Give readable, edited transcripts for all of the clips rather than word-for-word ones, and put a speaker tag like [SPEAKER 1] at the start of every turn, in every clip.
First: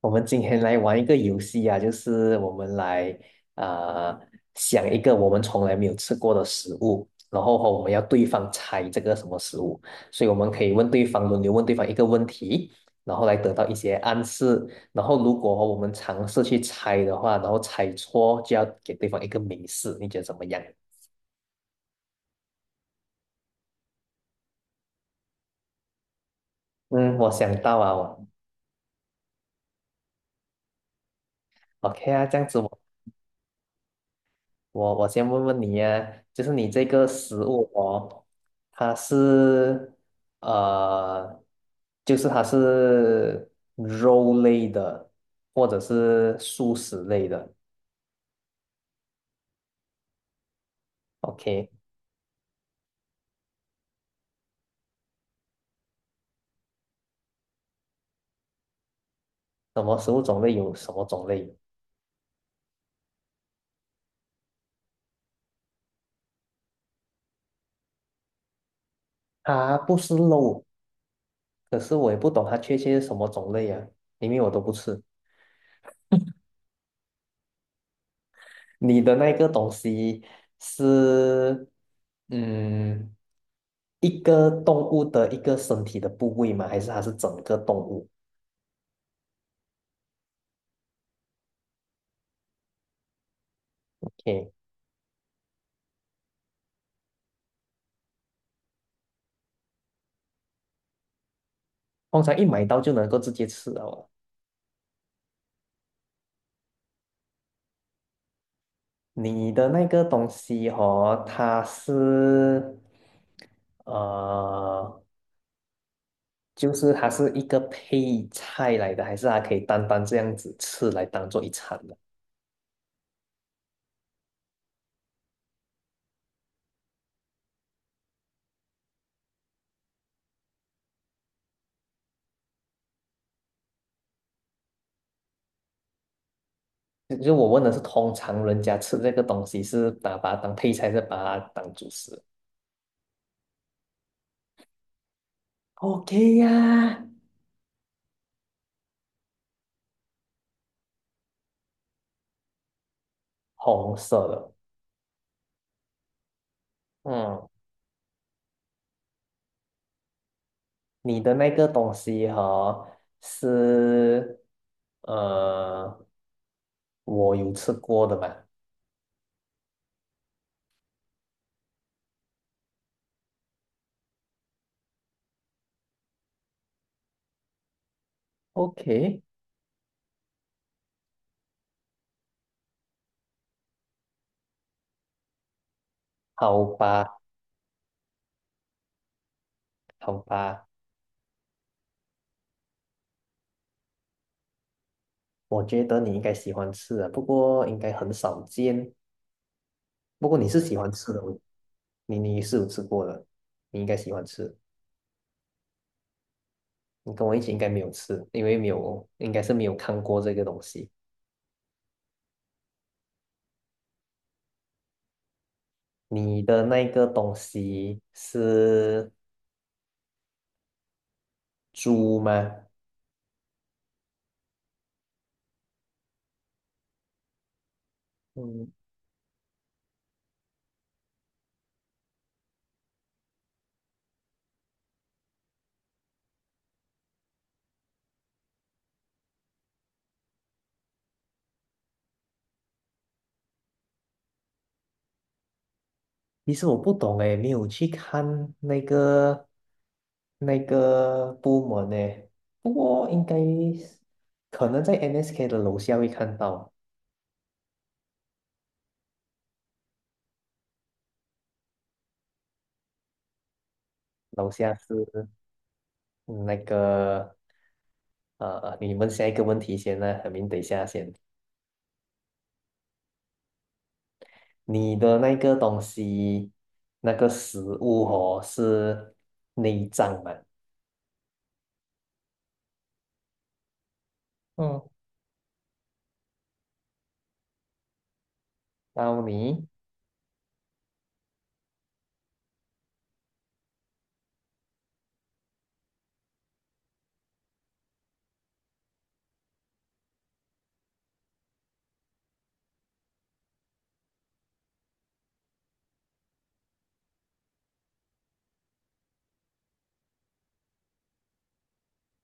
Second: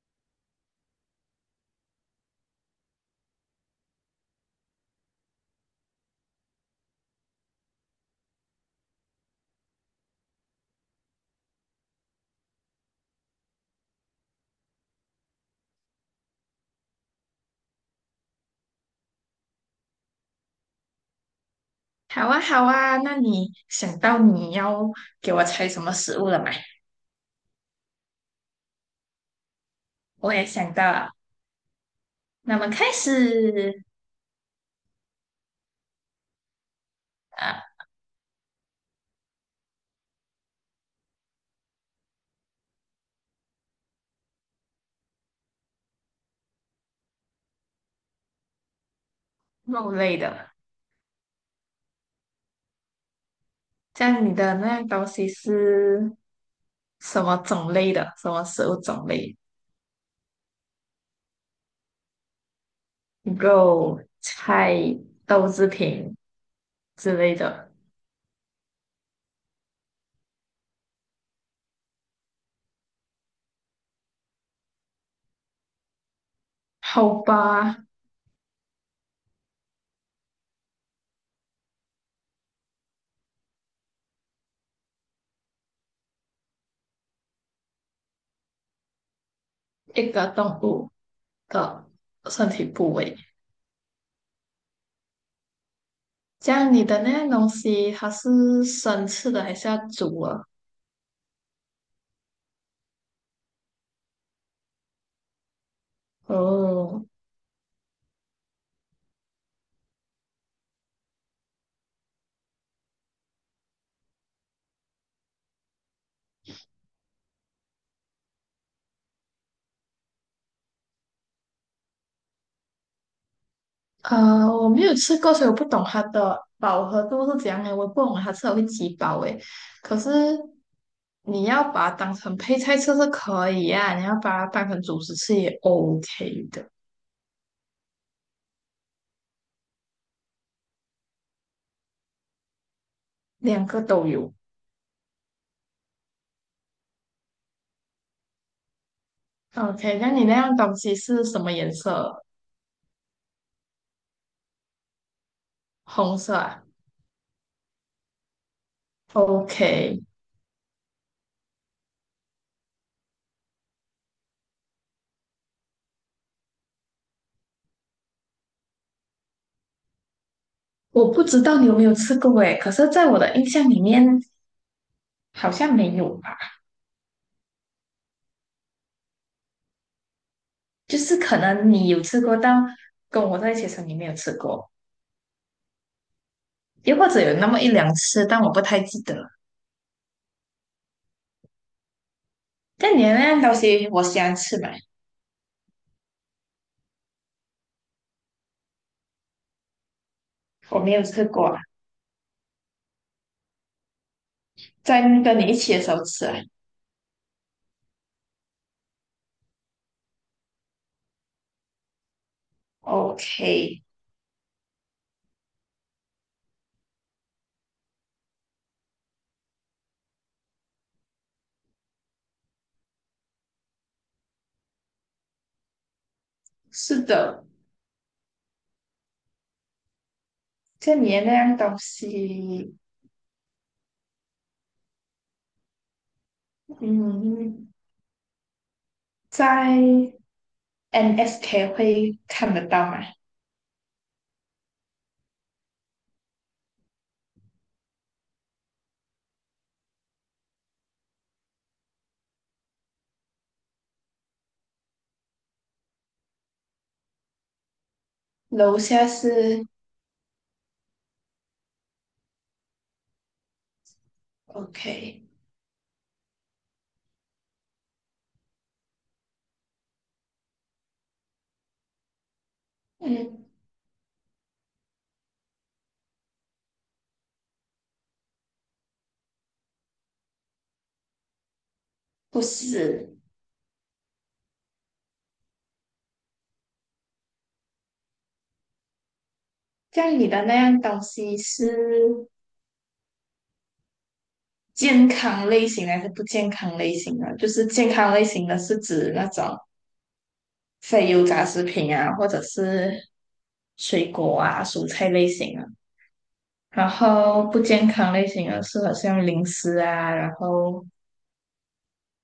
[SPEAKER 1] 我们今天来玩一个游戏啊，就是我们来啊、呃想一个我们从来没有吃过的食物，然后和我们要对方猜这个什么食物，所以我们可以问对方轮流问对方一个问题，然后来得到一些暗示，然后如果我们尝试去猜的话，然后猜错就要给对方一个明示，你觉得怎么样？
[SPEAKER 2] 好啊，好啊，那你想到你要给我猜什么食物了吗？
[SPEAKER 1] 嗯，我想到啊，我
[SPEAKER 2] 我也想到了，
[SPEAKER 1] OK 啊，这样子
[SPEAKER 2] 那么
[SPEAKER 1] 我。
[SPEAKER 2] 开始
[SPEAKER 1] 我先问问你呀、就是你这个食
[SPEAKER 2] 啊，
[SPEAKER 1] 物哦，它是呃，就是它是肉类的，或者是素食类的
[SPEAKER 2] 肉类的。
[SPEAKER 1] ，OK？
[SPEAKER 2] 这样你的那样东西是什么种类的？什么食物种类？
[SPEAKER 1] 什么食物种类有什么种类？
[SPEAKER 2] 肉、菜、豆制品之类的。
[SPEAKER 1] 它不是肉，可是我也不懂它确切是什么种类呀、因为我都不吃。
[SPEAKER 2] 好吧，
[SPEAKER 1] 你的那个东西是，嗯，一个动物的一个身体的部位吗？还是它是整个动物
[SPEAKER 2] 一个动物的身体部位。
[SPEAKER 1] ？OK，
[SPEAKER 2] 这样你的那样东西，它是生吃的还是要煮啊？
[SPEAKER 1] 通常一买到就能够直接吃了哦。
[SPEAKER 2] 哦。
[SPEAKER 1] 你的那个东西哦，它是，呃，就是它是一个配菜来的，还是它可以单单这样子吃来当做一餐的？
[SPEAKER 2] 我没有吃过，所以我不懂它的饱和度是怎样的。我不懂它吃了会几饱诶。可是你要把它当成配菜吃是可以啊，你要把它当成主食吃也 OK 的，
[SPEAKER 1] 就我问的是，通常人家吃这个东西是把它当配菜，还是把它当主食？
[SPEAKER 2] 两个都有。
[SPEAKER 1] OK 呀，
[SPEAKER 2] OK，那你那样东西是什么颜色？
[SPEAKER 1] 红色的。
[SPEAKER 2] 红色啊
[SPEAKER 1] 嗯，
[SPEAKER 2] ？OK，
[SPEAKER 1] 你的那个东西哈是呃，我有吃过的嘛
[SPEAKER 2] 我不知道你有没有吃过诶，可是在我的印象里面好像没有吧，
[SPEAKER 1] ？OK，
[SPEAKER 2] 就是可能你有吃过，但跟我在一起的时候你没有吃过。
[SPEAKER 1] 好
[SPEAKER 2] 又或
[SPEAKER 1] 吧，
[SPEAKER 2] 者有那么一两次，但我不太记得。
[SPEAKER 1] 好吧，
[SPEAKER 2] 但你的那样东西，我喜欢吃嘛，
[SPEAKER 1] 我觉得你应该喜欢吃的，不过应该很少见。不过你是喜
[SPEAKER 2] 我
[SPEAKER 1] 欢
[SPEAKER 2] 没有
[SPEAKER 1] 吃的，
[SPEAKER 2] 吃
[SPEAKER 1] 我
[SPEAKER 2] 过啊，
[SPEAKER 1] 你是有吃过的，你应该喜欢吃。
[SPEAKER 2] 在跟你一起的时候吃啊。
[SPEAKER 1] 你跟我一起应该没有吃，因为没有，应该是没有看过这个东西。
[SPEAKER 2] OK，
[SPEAKER 1] 你的那个东西是猪吗？
[SPEAKER 2] 是的，
[SPEAKER 1] 嗯，
[SPEAKER 2] 这你的那样东西，嗯，在 NSK 会看得到吗？
[SPEAKER 1] 其实我不懂诶，没有去看那个部门诶，不过应该是可能在 NSK 的楼下会看到，
[SPEAKER 2] 楼下是
[SPEAKER 1] 楼下
[SPEAKER 2] OK，
[SPEAKER 1] 是嗯那个你问下一个问题先呢，海明，等一下先，
[SPEAKER 2] 嗯，
[SPEAKER 1] 你的那个东西那个食物哦是内脏嘛，
[SPEAKER 2] 不是。
[SPEAKER 1] 嗯，到你
[SPEAKER 2] 这样你的那样东西是健康类型还是不健康类型的？就是健康类型的是指那种非油炸食品啊，或者是水果啊、蔬菜类型啊。然后不健康类型的是好像零食啊，然后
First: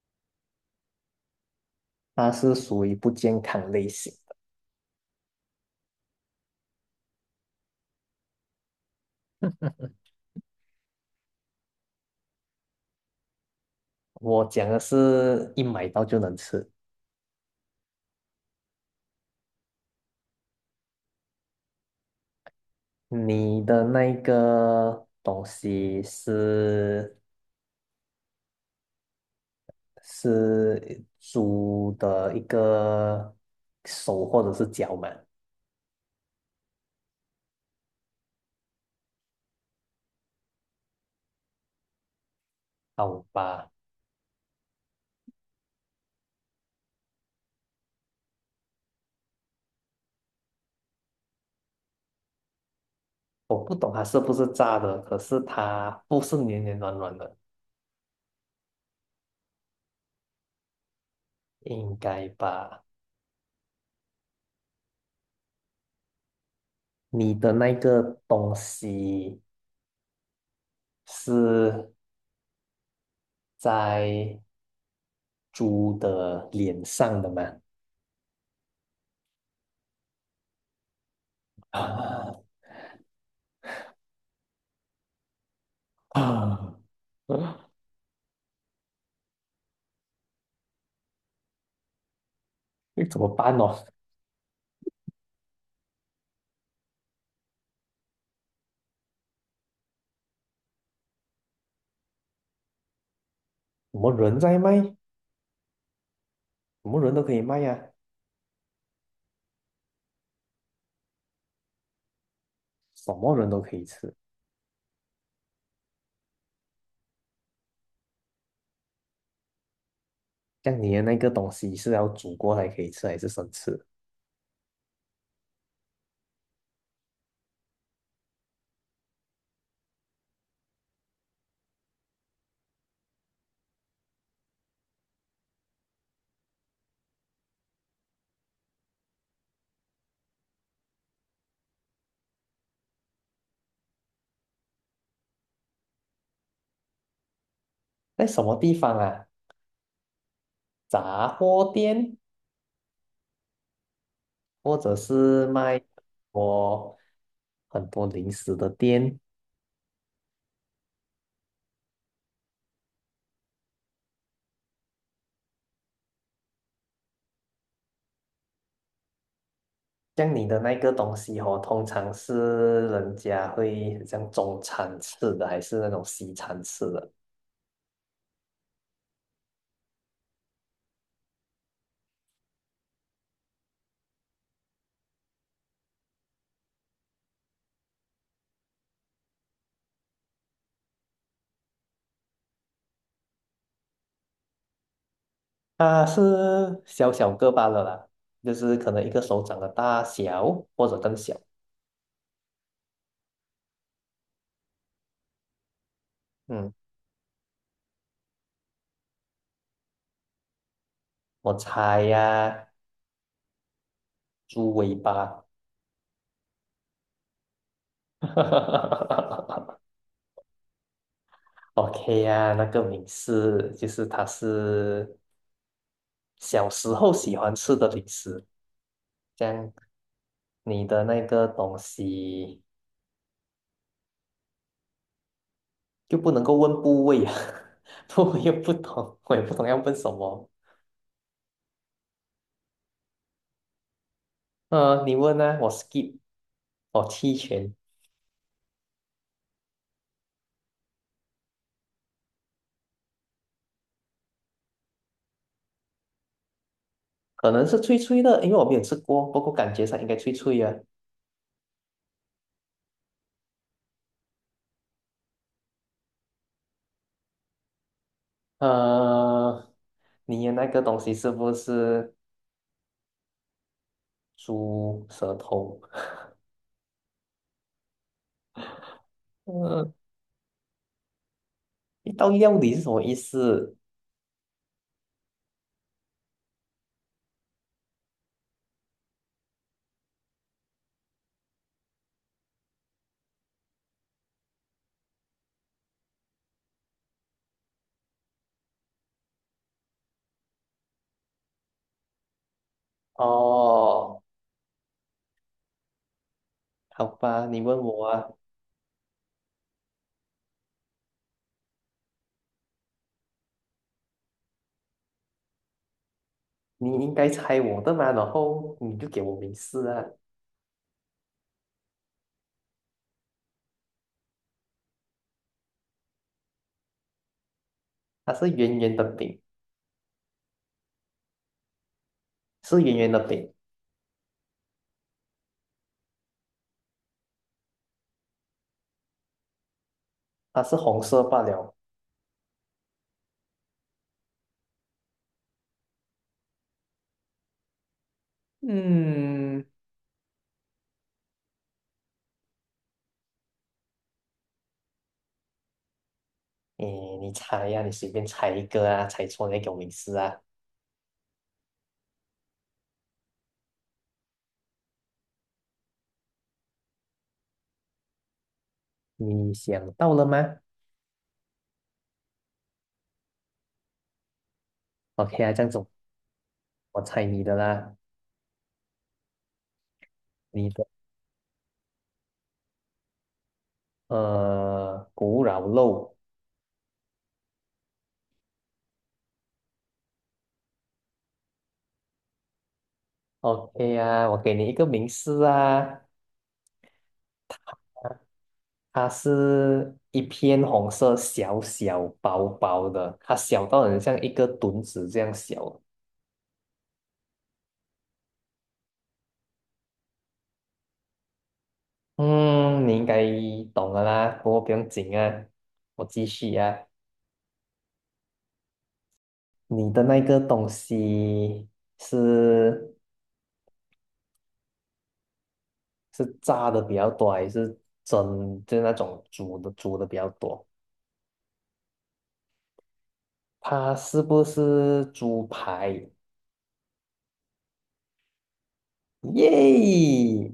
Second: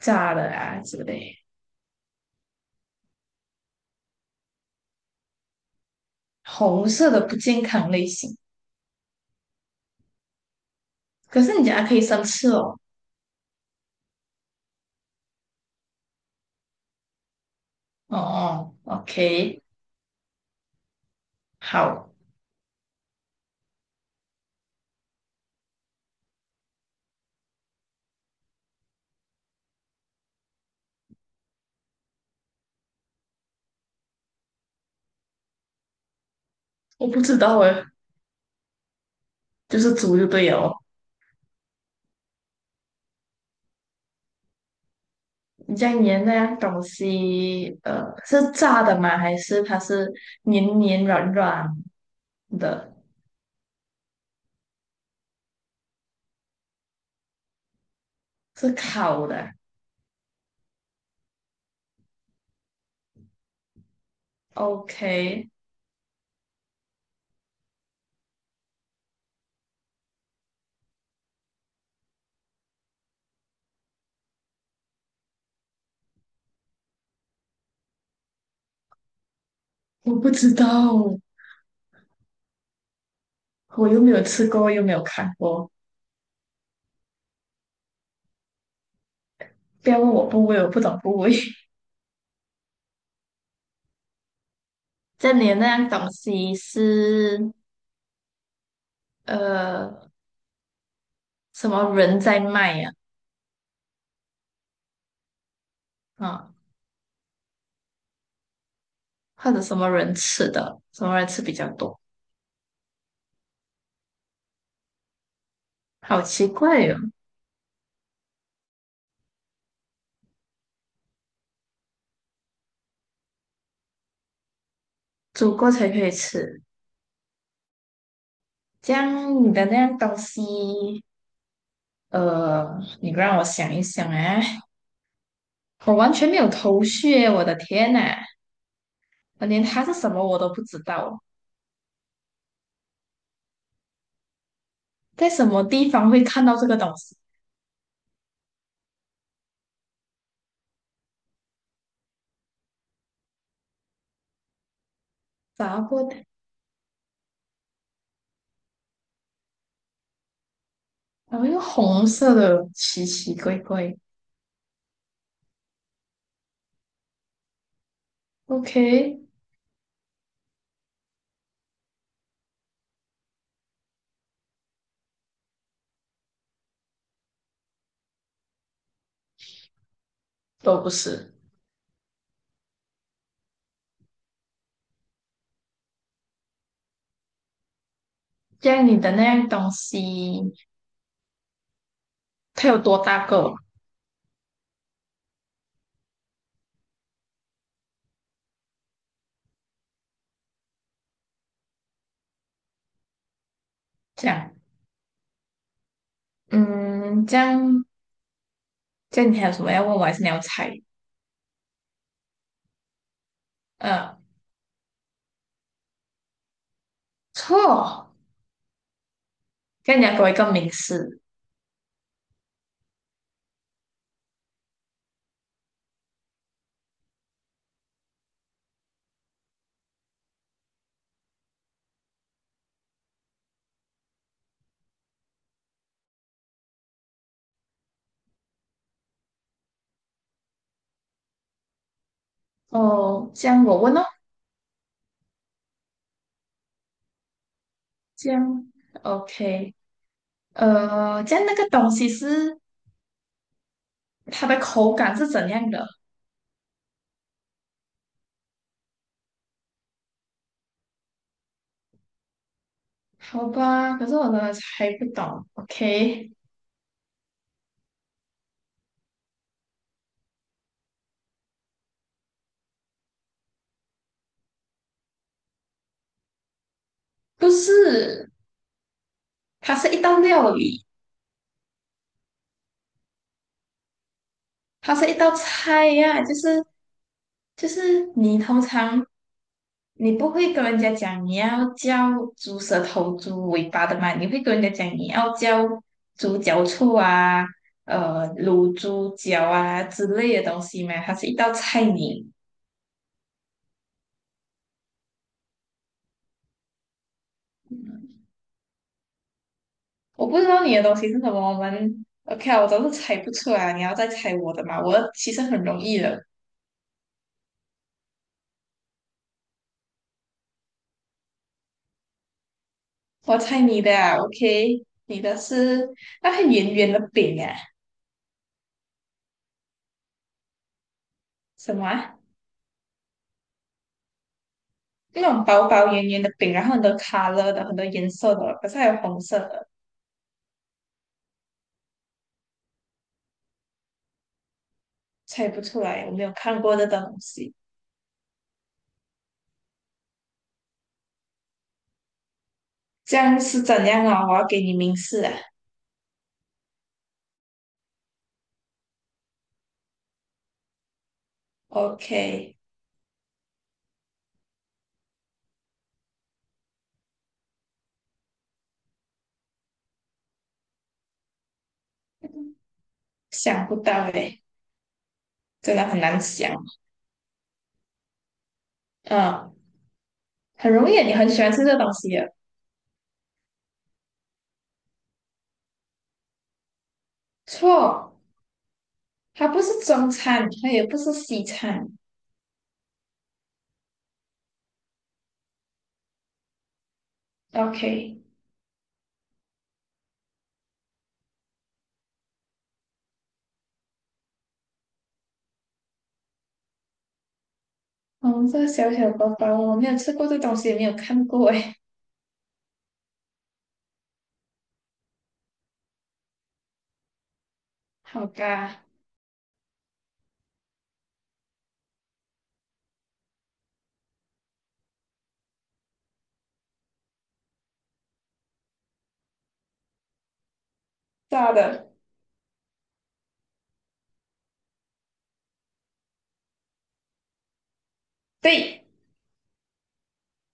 [SPEAKER 2] 炸的啊之类。
[SPEAKER 1] 它是属于不健康类型
[SPEAKER 2] 红色的不健康类型，
[SPEAKER 1] 的，
[SPEAKER 2] 可是你讲它可以生吃哦。
[SPEAKER 1] 我讲的是一买到就能吃。
[SPEAKER 2] 哦哦，OK，好，
[SPEAKER 1] 你的那个东西是猪的一个手或者是脚嘛？
[SPEAKER 2] 我不知道诶，就是煮就对了哦。
[SPEAKER 1] 好吧，
[SPEAKER 2] 你这样粘那样东西，是炸的吗？还是它是黏黏软软的？
[SPEAKER 1] 我不懂它是不是炸的，可是它不是黏黏软软的，
[SPEAKER 2] 是烤的
[SPEAKER 1] 应该吧？
[SPEAKER 2] ？OK，
[SPEAKER 1] 你的那个东西是在猪的脸上的吗？
[SPEAKER 2] 我不知道，
[SPEAKER 1] 啊
[SPEAKER 2] 我又没有吃过，又没有看过。
[SPEAKER 1] 啊！
[SPEAKER 2] 不要问我部位，我不懂部位。
[SPEAKER 1] 那怎么办哦？
[SPEAKER 2] 这里的那样东西是呃什么人在卖呀、
[SPEAKER 1] 我们人在卖，
[SPEAKER 2] 啊？啊
[SPEAKER 1] 我们人都可以卖呀、
[SPEAKER 2] 或者什么人吃的？什么人吃比较多？
[SPEAKER 1] 什么人都可以吃。
[SPEAKER 2] 好奇怪哟、哦，
[SPEAKER 1] 像你的那个东西是要煮过才可以吃，还是生吃？
[SPEAKER 2] 煮过才可以吃。这样你的那样东西，你让我想一想啊，我完全没有头绪耶，我的天呐，我连它是什么我都不知道，在什么地方会看到这个东西？
[SPEAKER 1] 在什么地方啊？杂货店，或者是
[SPEAKER 2] 炸
[SPEAKER 1] 卖
[SPEAKER 2] 过的。
[SPEAKER 1] 我很多零食的店。
[SPEAKER 2] 然后一个红色的奇奇怪怪，OK，
[SPEAKER 1] 像你的那个东西哦，通常是人家会很像中餐吃的，还是那种西餐吃的？
[SPEAKER 2] 都不是。这样你的那样东西，它有多大个？
[SPEAKER 1] 它是小小个罢了啦，就是可能一个手掌的大小，或者更小。
[SPEAKER 2] 这样，
[SPEAKER 1] 嗯，
[SPEAKER 2] 嗯，这样，这样你还有什么要问我，还是你要猜？
[SPEAKER 1] 我猜呀、
[SPEAKER 2] 呃，
[SPEAKER 1] 猪尾巴。
[SPEAKER 2] 错，这样你要给我一个名词。
[SPEAKER 1] OK 啊，那个美式就是它是小时候喜欢吃的零食，这样你的那个东西就不能够问部位啊，不，我也不懂，我也不懂要问什么。
[SPEAKER 2] 哦，这样我问哦，
[SPEAKER 1] 你问呢、我 skip，我弃权，
[SPEAKER 2] 这样，OK，这样那个东西是它的口感是怎样的？
[SPEAKER 1] 可能是脆脆的，因为我没有吃过，不过感觉上应该脆脆啊。
[SPEAKER 2] 好吧，可是我真的猜不懂。OK，
[SPEAKER 1] 呃，你的那个东西是不是猪舌头？
[SPEAKER 2] 不是，它
[SPEAKER 1] 呃，
[SPEAKER 2] 是一道料理。
[SPEAKER 1] 一道料理是什么意思？
[SPEAKER 2] 它是一道菜呀、就是你通常你不会跟人家讲你要叫猪舌头、猪尾巴的嘛，你会跟人家讲你要叫猪脚醋啊、卤猪脚啊之类的东西嘛，它是一道菜名。
[SPEAKER 1] 哦，好吧，你问我啊，
[SPEAKER 2] 我不知道你的东西是什么，我们 OK 啊，我都是猜不出来啊，你要再猜我的嘛，我的其实很容易的，
[SPEAKER 1] 你应该猜我的嘛，然后你就给我明示啊。
[SPEAKER 2] 我猜你的啊，OK，你的是那个圆圆的饼啊，
[SPEAKER 1] 它是圆圆的饼，
[SPEAKER 2] 什么啊？
[SPEAKER 1] 是圆圆的饼，
[SPEAKER 2] 那种薄薄圆圆的饼，然后很多 color 的，很多颜色的，可是还有红色的，
[SPEAKER 1] 它是红色罢了。
[SPEAKER 2] 猜不出来，我没有看过这种东西。
[SPEAKER 1] 嗯，
[SPEAKER 2] 这样是怎样啊？我要给你明示啊。
[SPEAKER 1] 诶，你猜呀、你随便猜一个啊，猜错你再给我明示啊。
[SPEAKER 2] OK，
[SPEAKER 1] 你想到了吗
[SPEAKER 2] 想不到诶，
[SPEAKER 1] ？OK 啊，这样
[SPEAKER 2] 真
[SPEAKER 1] 子
[SPEAKER 2] 的很难想。
[SPEAKER 1] 我猜你的啦，
[SPEAKER 2] 嗯，
[SPEAKER 1] 你
[SPEAKER 2] 很
[SPEAKER 1] 的
[SPEAKER 2] 容易啊你很喜欢吃这东西的。
[SPEAKER 1] 呃古老肉。
[SPEAKER 2] 错，它不是中餐，它也不是西餐。
[SPEAKER 1] OK 啊，我给你一个明示啊，
[SPEAKER 2] OK，
[SPEAKER 1] 它是一片红色，小小薄薄的，它小到很像一个墩子这样小。
[SPEAKER 2] 红色小小包包，我没有吃过这东西，也没有看过诶。
[SPEAKER 1] 嗯，你应该懂了啦，不过不用紧啊，我继续啊。
[SPEAKER 2] 好吧，
[SPEAKER 1] 你的那个东西是是炸的比较多，还是蒸，就是那种煮的比较多？
[SPEAKER 2] 炸的，
[SPEAKER 1] 它是不是猪排？
[SPEAKER 2] 对。
[SPEAKER 1] 耶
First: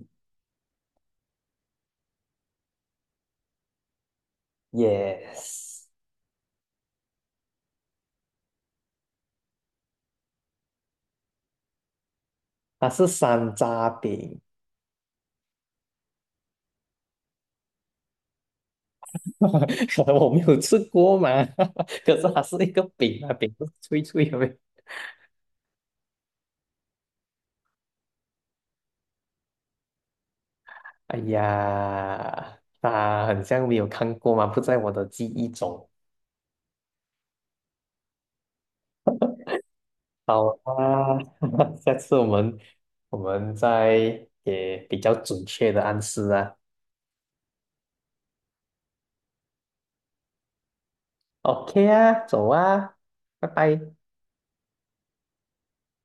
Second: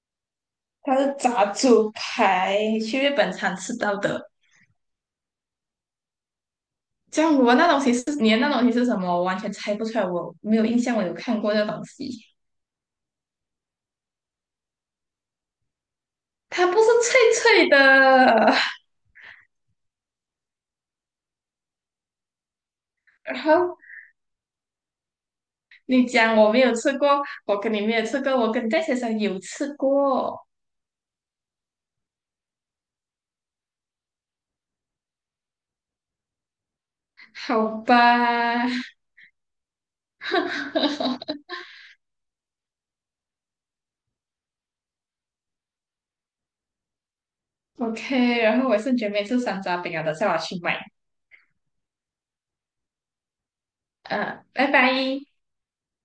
[SPEAKER 2] 它是炸猪排，去日本常吃到的。
[SPEAKER 1] ，yes，
[SPEAKER 2] 这样我那东西是你的那东西是什么？我完全猜不出来，我没有印象，我有看过这东西。
[SPEAKER 1] 它是山楂饼。
[SPEAKER 2] 它不是脆脆的。
[SPEAKER 1] 我没有吃过嘛，可是它是一个饼 啊，
[SPEAKER 2] 然
[SPEAKER 1] 饼是
[SPEAKER 2] 后
[SPEAKER 1] 脆脆的呗。
[SPEAKER 2] 你讲我没有吃过，我跟你没有吃过，我跟戴先生有吃过，
[SPEAKER 1] 哎呀，啊很像没有看过嘛，不在我的记忆中。
[SPEAKER 2] 好吧
[SPEAKER 1] 好啊，下次我们再也比较准确的暗示啊。
[SPEAKER 2] ？OK，然后我是绝备吃山楂饼啊，等下我去买。
[SPEAKER 1] OK 啊，走啊，拜拜。
[SPEAKER 2] 嗯，拜拜。